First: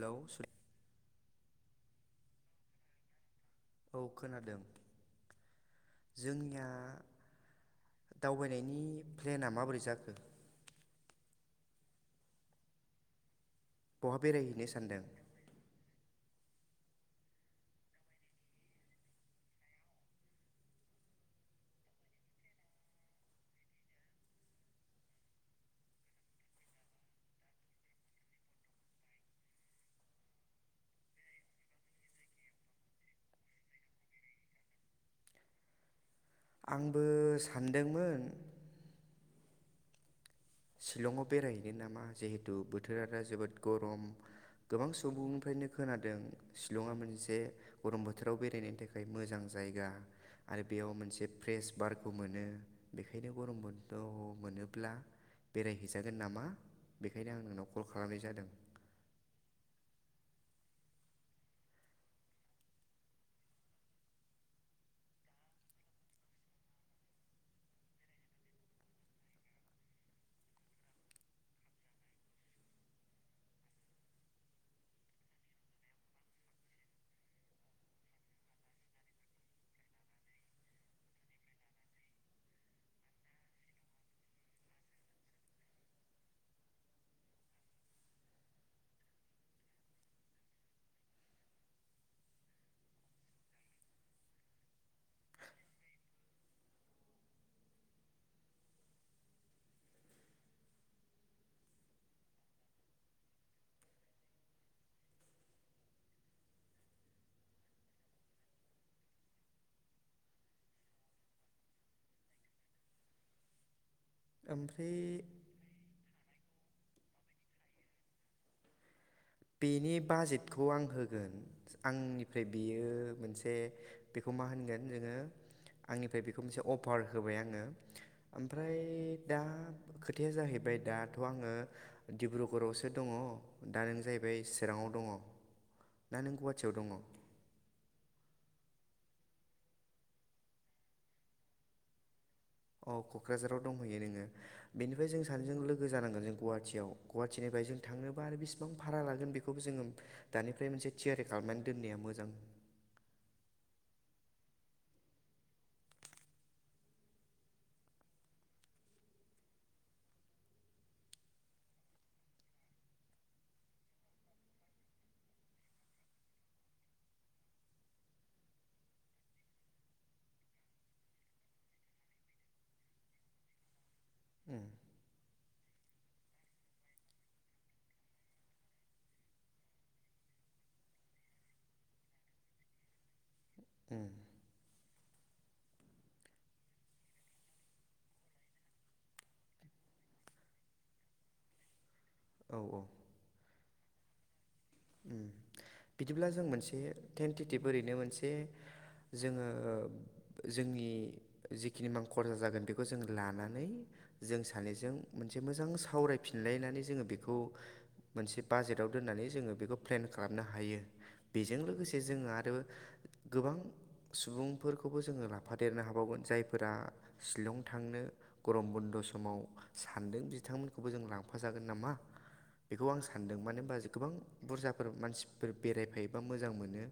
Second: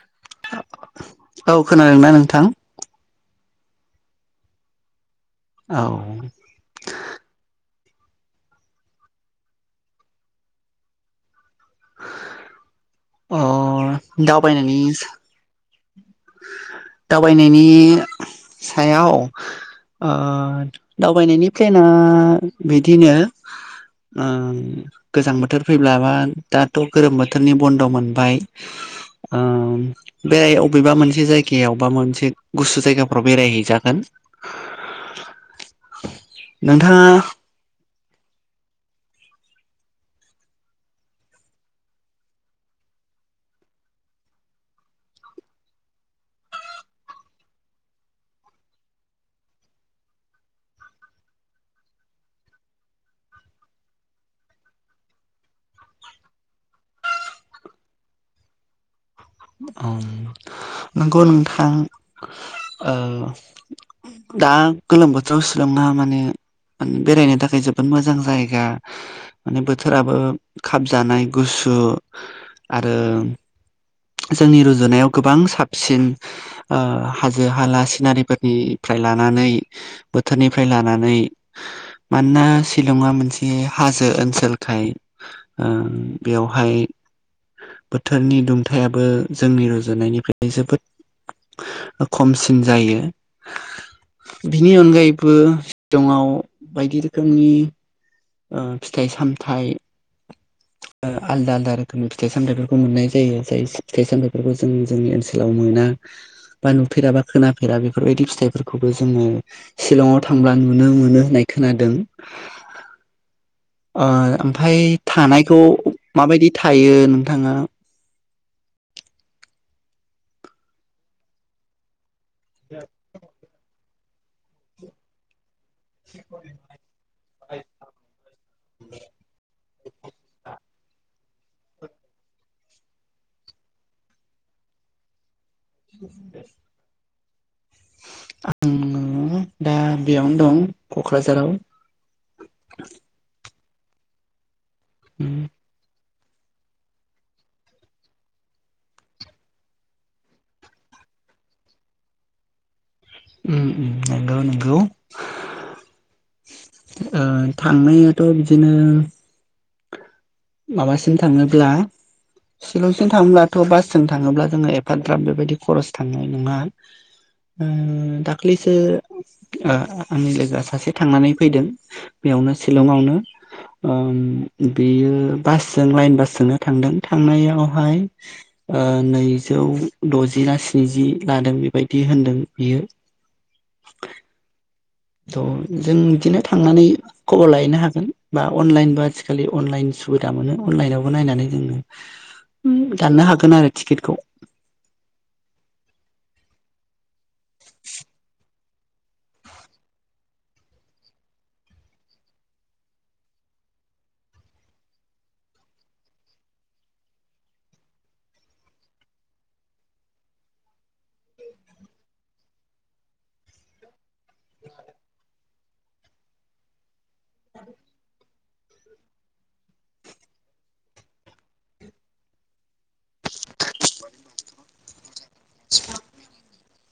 Hello औ खोनादोंना नोंथां? औ खोनादों औ जोंनिया दावबायनायनि प्लेना माबोरै जाखो? अ बहा बेरायहैनो दावबायनायनि सानदों दावबायनायनि सायाव दावबायनायनि प्लेनआ बिदिनो आम गोजां बोथोर फैब्ला बा दाथ' गोरोम बोथोरनि बन्द' मोनबाय। आम बेराय अ बबेबा मोनसे जायगायाव बा मोनसे गुसु जायगाफ्राव बेरायहैजागोन। [inaudible] नोंथाङा आंबो सानदोंमोन शिलंआव बेरायहैनो नामा जिहेतु बोथोरा दा जोबोद गरम गोबां सुबुंनिफ्रायनो खोनादों शिलंआ मोनसे गरम बोथोराव बेरायनायनि थाखाय मोजां जायगा आरो बेयाव मोनसे फ्रेश बारखौ मोनो बेखायनो गरम बनथ' मोनोब्ला बेरायहैजागोन नामा बेखायनो आं नोंनाव कल खालामनाय जादों। नंगौ नोंथां ओ दा गोलोम बोथोराव सिलंया माने बेरायनो थाखाय जोबोद मोजां जायगा। माने बोथोराबो खाबजानाय गुसु आरो जोंनि रुजुनायाव गोबां साबसिन। ओ हाजो हाला सिनारिफोरनिफ्राय लानानै बोथोरनिफ्राय लानानै मानोना शिलंआ मोनसे हाजो ओनसोलखाय ओ बेवहाय बोथोरनि दुं थायाबो जोंनि रुजुनायनिफ्राय जोबोद खमसिन जायो। बिनि अनगायैबो सिलंआव बायदि रोखोमनि ओ फिथाइ सामथाइ आलदा आलदा रोखोमनि फिथाइ सामथाइफोरखौ मोननाय जायो जाय फिथाइ सामथाइफोरखौ जों जोंनि ओनसोलाव मोना। बा नुफेरा बा खोनाफेरा बेफोरबायदि फिथाइफोरखौबो जोङो शिलंआव थांब्ला नुनो मोनो होननाय खोनादों। ओ ओमफाय ओमफ्राय थानायखौ माबायदि थायो नोंथाङा? बेनि बाजेटखौ आं होगोन आंनिफ्राय बेयो मोनसे बेखौ मा होनगोन जोङो? आंनिफ्राय बेखौ मोनसे अफार होबाय आङो। ओमफ्राय दा खोथाया जाहैबाय दाथ' आङो डिब्रुगरआवसो दङ दा नों जाय बै चिराङाव दङ दा नों गुवाहाटियाव दङ। अ आंङो दा बेयावनो दं क'क्राझाराव। अ क'क्राझाराव दंहैयो नोङो बेनिफ्राय जों उम सानैजों लोगो जानांगोन जों गुवाहा गुवाहाटि गवाहाटिनिफ्राय जों थांनोबा आरो बेसिबां भारा लागोन बेखौबो जोङो दानिफ्राय मोनसे थियारि खालामनानै दोननाया मोजां। उम नंगौ नंगौ। ओ थांनायाथ' बिदिनो माबासिम थाङोब्ला शिलंजों थाङब्लाथ' बासजों थाङोब्ला जोङो एफाद्राब बेबायदि खरस थांनाय नङा। उम दाख्लैसो ओ आंनि लोगोआ सासे थांनानै फैदों बेयावनो शिलंआवनो। उम ओम बेयो बासजों लाइन बासजोंनो थांदों थांनायावहाय ओ नैजौ द'जि ना स्निजि लादों बेबायदि होनदों बियो। उम। थ' जों बिदिनो थांनानै खबर लायैनो हागोन बा अनलाइनबो आथिखालि अनलाइन सुबिदा मोनो अनलाइनावबो नायनानै जोङो औ औ दाननो हागोन आरो टिकेटखौ। उम। बिदिब्ला जों मोनसे थेेनटिटिभ ओरैनो मोनसे जोङो ओ जोंनि जिखिनि मां खरसा जागोन बेखौ जों लानानै जों सानैजों मोनसे मोजां सावरायफिनलायनानै जोङो बेखौ मोनसे बाजेटाव दोननानै जोङो बेखौ प्लेन खालाम नो हायो बेजों लोगोसे जोंङो आरो गोबां सुबुंफोरखौबो जोङो लाफादेरनो हाबावगोन जायफोरा शिलं थांनो गरम बन्द' समाव सानदों बिथांमोनखौबो जों लांफाजागोन नामा? बेखौ आं सानदों मानो होनबा गोबां बुरजाफोर मानसिफोर बेरायफायोबा मोजां मोनो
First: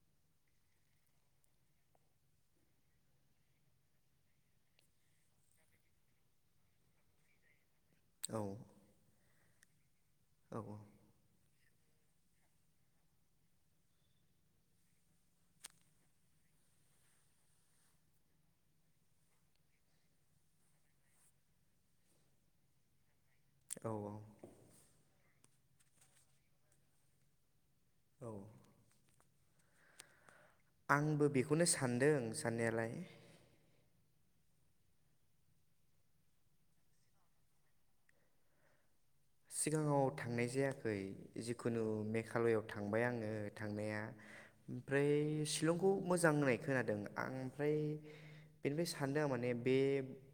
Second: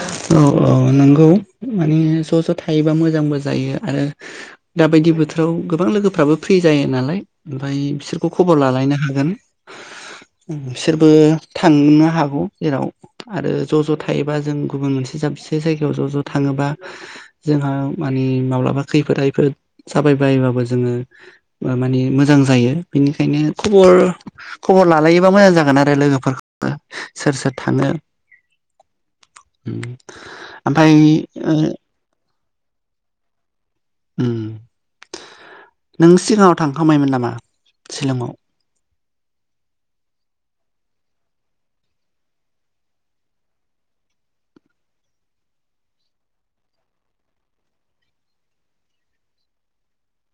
औ औ नोंगौ माने ज' ज' थायोबा मोजांबो जायो आरो दााबायदि बोथोराव गोबां लोगोफ्राबो फ्रि जायो नालाय ओमफाय बिसोरखौ औ खबर लालायनो हागोन औ बिसोरबो थांनो हागौ जेराव आरो ज' ज' थायोबा जों गुबुन मोनसे जाबसे जायगायाव ज' ज' थाङोबा जोंहा मानि माब्लाबा खैफोद आफोद जाबाय बायोबाबो जोङो मानि मोजां जायो बेनिखायनो औ खबर खबर लालायोबा मोजां जागोन आरो लोगोफोरखौ सोर सोर थांङो। औ। उम। आंबो बेखौनो सान्दों साननायालाय। ओम नों सिगाङाव थांखांबायमोन नामा सिलंआव? सिगाङाव थांनाय जायाखै जिखुनु मेघालआव थांबाय आङो थांनाया। ओमफ्राय शिलंखौ मोजां होननाय खोनादों आं ओमफ्राय बेनिफ्राय सानदों आं माने बे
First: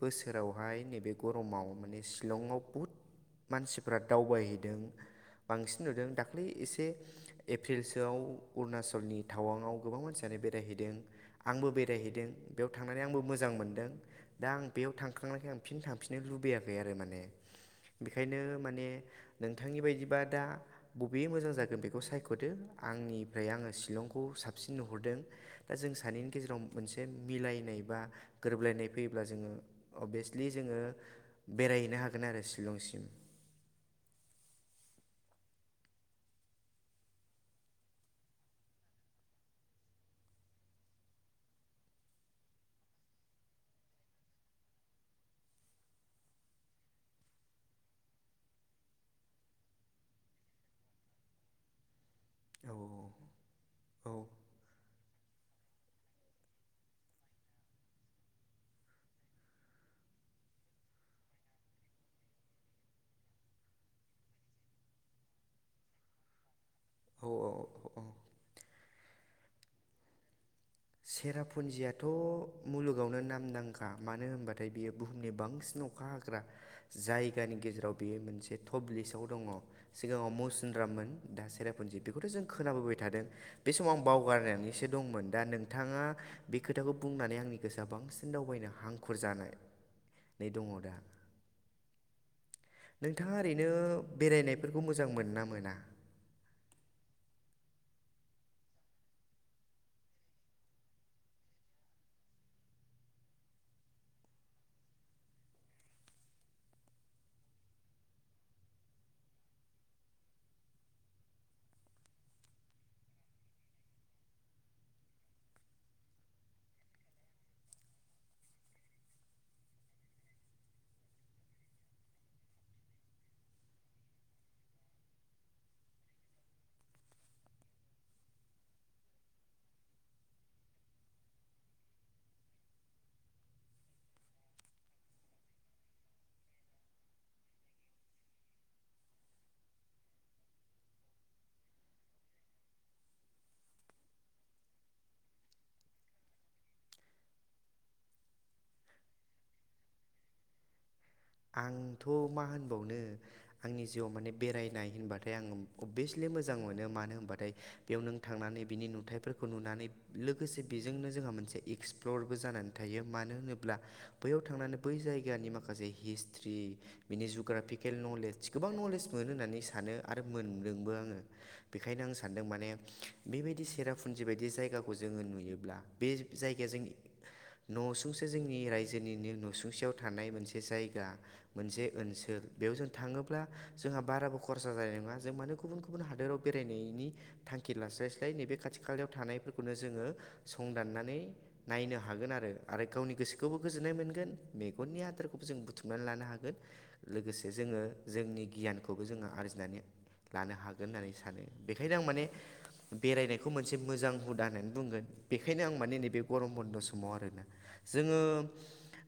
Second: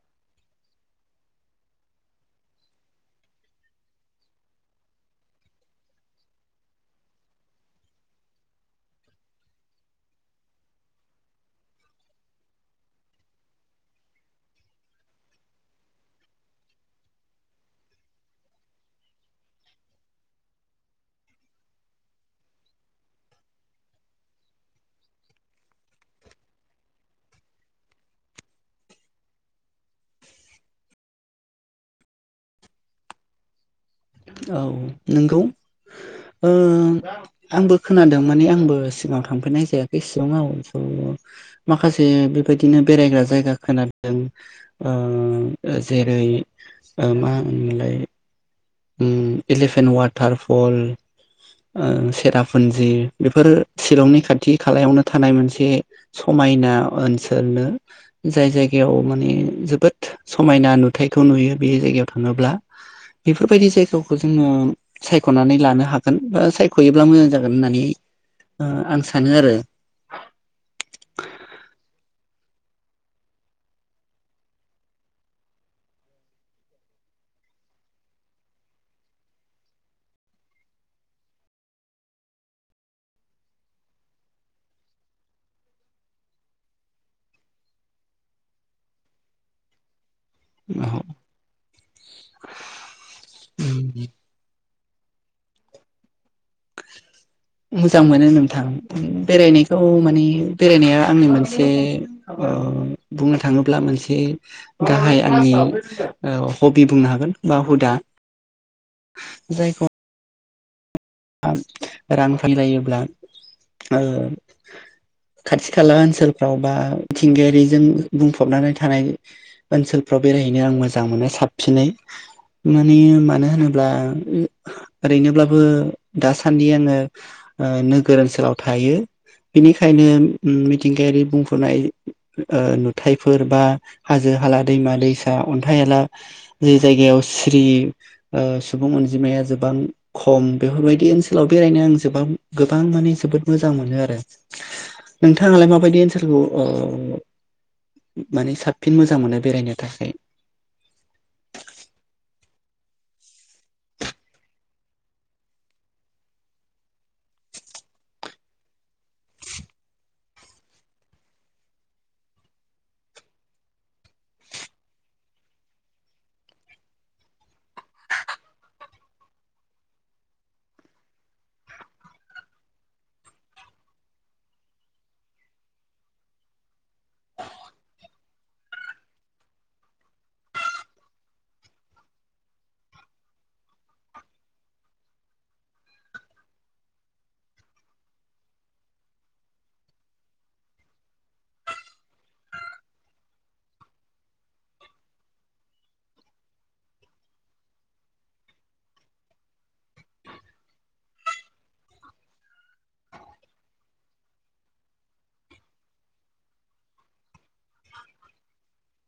बोसोरावहाय नैबे गरमाव माने शिलङाव बहुत। मानसिफ्रा दावबायहैदों बांसिन नुदों दाखाै एसे एप्रिलसोआव अरुणाचलनि टावांआव गोबां मानसियानो बेरायहैदों। आंबो बेरायहैदों बेयाव थांनानै आंबो मोजां मोनदों दा आं बेयाव थांखांनायखाय आं फिन थांफिननो लुबैयाखै आरो माने बेखायनो माने नोंथांनि बायदिबा दा बबे मोजां जागोन बेखौ सायख'दो आंनिफ्राय आङो शिलंखौ साबसिन नुहरदों दा जों सानैनि गेजेराव मोनसे मिलायनाय बा गोरोबलायनाय फैयोब्ला जोङो अभियासलि जोङो बेरायहैनो हागोन आरो शिलंसिम औ नोंगौ ओ आंबो खोनादों माने आंबो सिगाङाव थांफेदनाय जायाखै सिलङाव स' माखासे बेबायदिनो बेरायग्रा जायगा खोनादों ओ ओ जेरै ओ मा होनो मोनलाय ओम एलिफेन्ट वाटारफल ओ औ सेरापुन्जि बेफोरो शिलंनि औ खाथि खालायावनो थानाय मोनसे समायना ओनसोलनो जाय जायगायाव माने जोबोद समायना नुथायखौ नुयो बे जायगायाव थाङोब्ला बेफोरबायदि जायगाखौ जोङो सायख'नानै लानो हागोन बा फैयोब्ला मोजां औ जागोन होननानै औ औ ओ आं सानो आरो सेरापुन्जियाथ' मुलुगावनो नामदांखा मानो होनबाथाय बियो बुहुमनि बांसिन अखा हाग्रा जायगानि गेजेराव बेयो मोनसे टप लिसआव दङ। सिगाङाव मौसिन्द्राममोन दा सेरापुन्जि बेखौथ' जों खोनाबोबाय थादों बे समाव आं बावगारनानै सेदंमोन दा नों नोंथाङा बे खोथाखौ बुंनानै आंनि गोसोआ बांसिन दावबायनो हांखुर जानाय नै दङ दा। नोंथाङा ओरैनो बेरायनायफोरखौ मोजां मोनो ना मोना? मोजां मोनो नोंथां बेरायनायखौ माने बेरायनाया आंनि मोनसे ओ बुंनो थाङोब्ला मोनसे गाहाय आंनि ओ हबि बुंनो हागोन बा हुदा। जायखौ आं रां फोर जायोब्ला ओ खाथि खाला ओनसोलफ्राव बा मिथिंगायारि जों बुंफबनानै थानाय ओनसोलफ्राव बेरायहैनो आं मोजां मोनो साबसिनै माने मानो होनोब्ला ओम ओरैनोब्लाबो दासान्दि आङो ओ नोगोर ओनसोलाव थायो। बेनिखायनो उम मिथिंगायारि बुंफबनाय ओ नुथायफोर बा हाजो हाला दैमा दैसा अन्थाइ आला जे जायगायाव सिरि ओ सुबुं अनजिमाया जोबां खम बेफोरबायदि बे ओनसोलाव बेरायनो आं गोबां माने जोबोद मोजां मोनो आरो नोंथाङालाय माबायदि ओनसोलखौ ओ माने साबसिन मोजां मोनो बेरायनो थाखाय। आंथ' मा होनबावनो आंनि जिउआव माने बेरायनाय होनबाथाय आंङो अभियासलि मोजां मोनो मानो होनबाथाय बेयाव नों थांनानै बिनि नुथाइफोरखौ नुनानै लोगोसे बेजोंनो जोंहा मोनसे एक्सप्लरबो जानानै थायो मानो होनोब्ला बैयाव थांनानै बै जायगानि माखासे हिस्ट्रि बिनि जुग्राफिकेल नलेदज गोबां नलेज मोनो होननानै सानो आरो मोनदोंबो आङो। बेखायनो आं सानदों माने बेबायदि सेरापुन्जि बायदि जायगाखौ जोङो नुयोब्ला बे जायगाया जों न'सुंसे जोंनि रायजोनिनो न'सुंसेयाव थानाय मोनसे जाय गा मोनसे ओनसोल बेयाव जों थाङोब्ला जोंहा बाराबो खरसा जानाय नङा जों मानो गुबुन गुबुन गुबुन हादोराव बेरायनायनि थांखि लास्लायस्लाय नैबे खाथि खालायाव थानायफोरखौनो जोङो संदाननानै नायनो हागोन आरो आरो गावनि गोसोखौबो गोजोननाय मोनगोन मेगननि आदारखौबो जों बुथुम थुमनानै लानो हागोन लोगोसे जोङो जोंनि गियानखौबो जोङो आरजिनानै लानो हागोन होननानै सानो बेखायनो आं माने। बेरायनायखौ मोनसे मोजां हुदा होननानै बुंगोन। बेखायनो आं माने नैबे गरम बन्द' समाव आरोना जोंङो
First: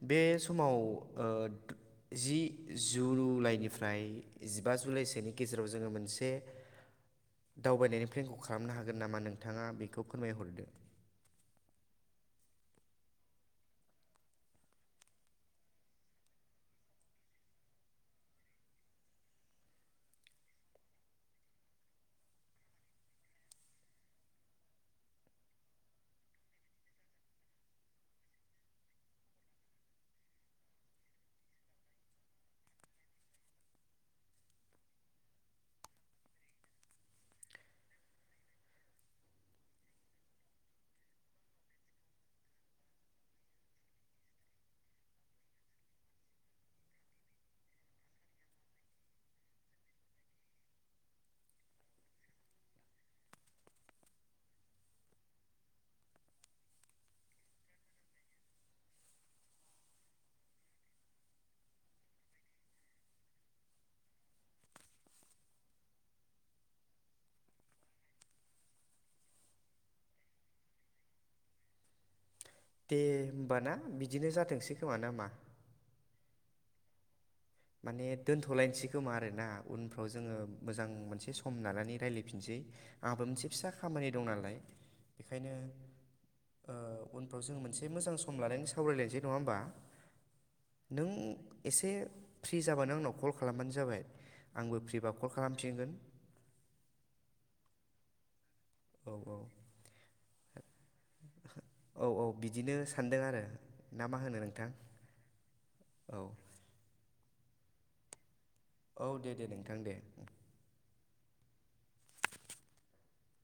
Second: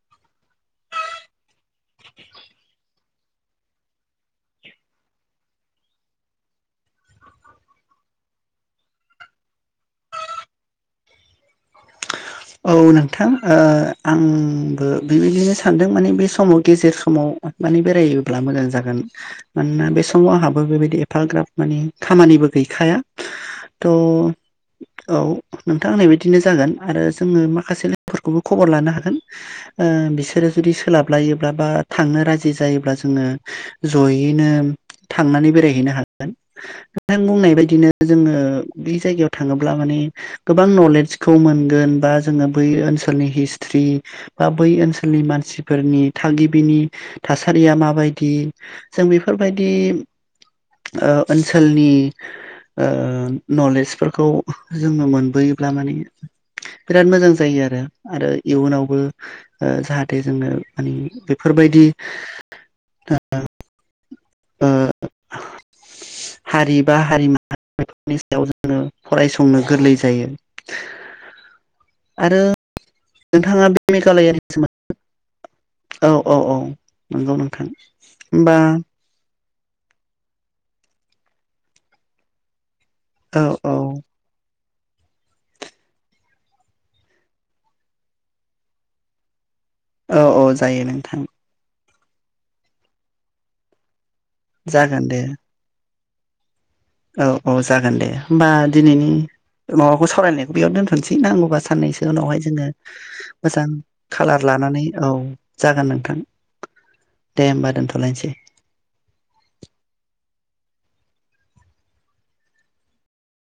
बे समाव ओ जि जुलाइनिफ्राय जिबा जुलाइसोनि गेजेराव जोंङो मोनसे दावबायनायनि प्लेनखौ खालामनो हागोन नामा नोंथांङा बेखौ फोरमायहरदो। औ नोंथां ओ आंबो बेबायदिनो सानदों माने बे समाव गेजेर समाव माने बेरायोब्ला मोजां जागोन मानोना बे समाव आंहाबो बेबायदि एफाग्राब माने खामानिबो गैखाया थ' औ नोंथां होननायबायदिनो जागोन आरो जोंङो माखासे लोगोफोरखौबो खबर लानो हागोन। ओ बिसोरो जुदि सोलाबलायोब्ला बा थांनो राजि जायोब्ला जोंङो जयैनो थांनानै बेरायहैनो हागोन। नोंथां बुंनाय बायदिनो जोंङो बे जायगायाव थाङोब्ला माने गोबां नलेजखौ मोनगोन बा जोंङो बै ओनसोलनि हिसथ्रि बा बै ओनसोलनि मानसिफोरनि थागिबिनि थासारिया माबायदि जों बेफोरबायदि ओनसोलनि ओ नलेजफोरखौ जोंङो मोनबोयोब्ला माने बिराद मोजां जायो आरो आरो इयुनावबो ओ जाहाथे जोंङो मानि बेफोरबायदि [unintelligible] हारि बा हारिमु बेफोरनि सायाव जोंङो फरायसंनो गोरलै जायो। आरो दे नोंथाङा होमबाना बे बिदिनो मेघालयानि जाथोंसै खोमा ना मा? औ औ औ नंगौ नोंथां माने होमबा दोनथ'लायनोसै खोमा आरोना उनफ्राव जोंङो मोजां मोनसे सम लानानै रायज्लायफिनसै आंहाबो औ मोनसे फिसा औ खामानि दं नालाय बेखायनो उनफ्राव जोंङो मोनसे मोजां सम लानानै सावरायलायसै नङा होमबा? औ औ जायो नों नोंथां एसे फ्रि जाबानो आंनाव कल खालामबानो जाबाय। आंबो जागोन दे फ्रिबा कल खालाफिनगोन। औ औ जागोन दे। होमबा दिनैनि औ माबाखौ सावरायनायखौ बेयाव दोनथ'नोसै नांगौबा साननैसो औ औ उनावहाय जोंङो बिदिनो सानदों आरो मोजां ना मा कालार होनो नोंथां लानानै औ जागोन नोंथां। औ दे होमबा दोनथ'लायनोसै। औ दे दे नोंथां दे।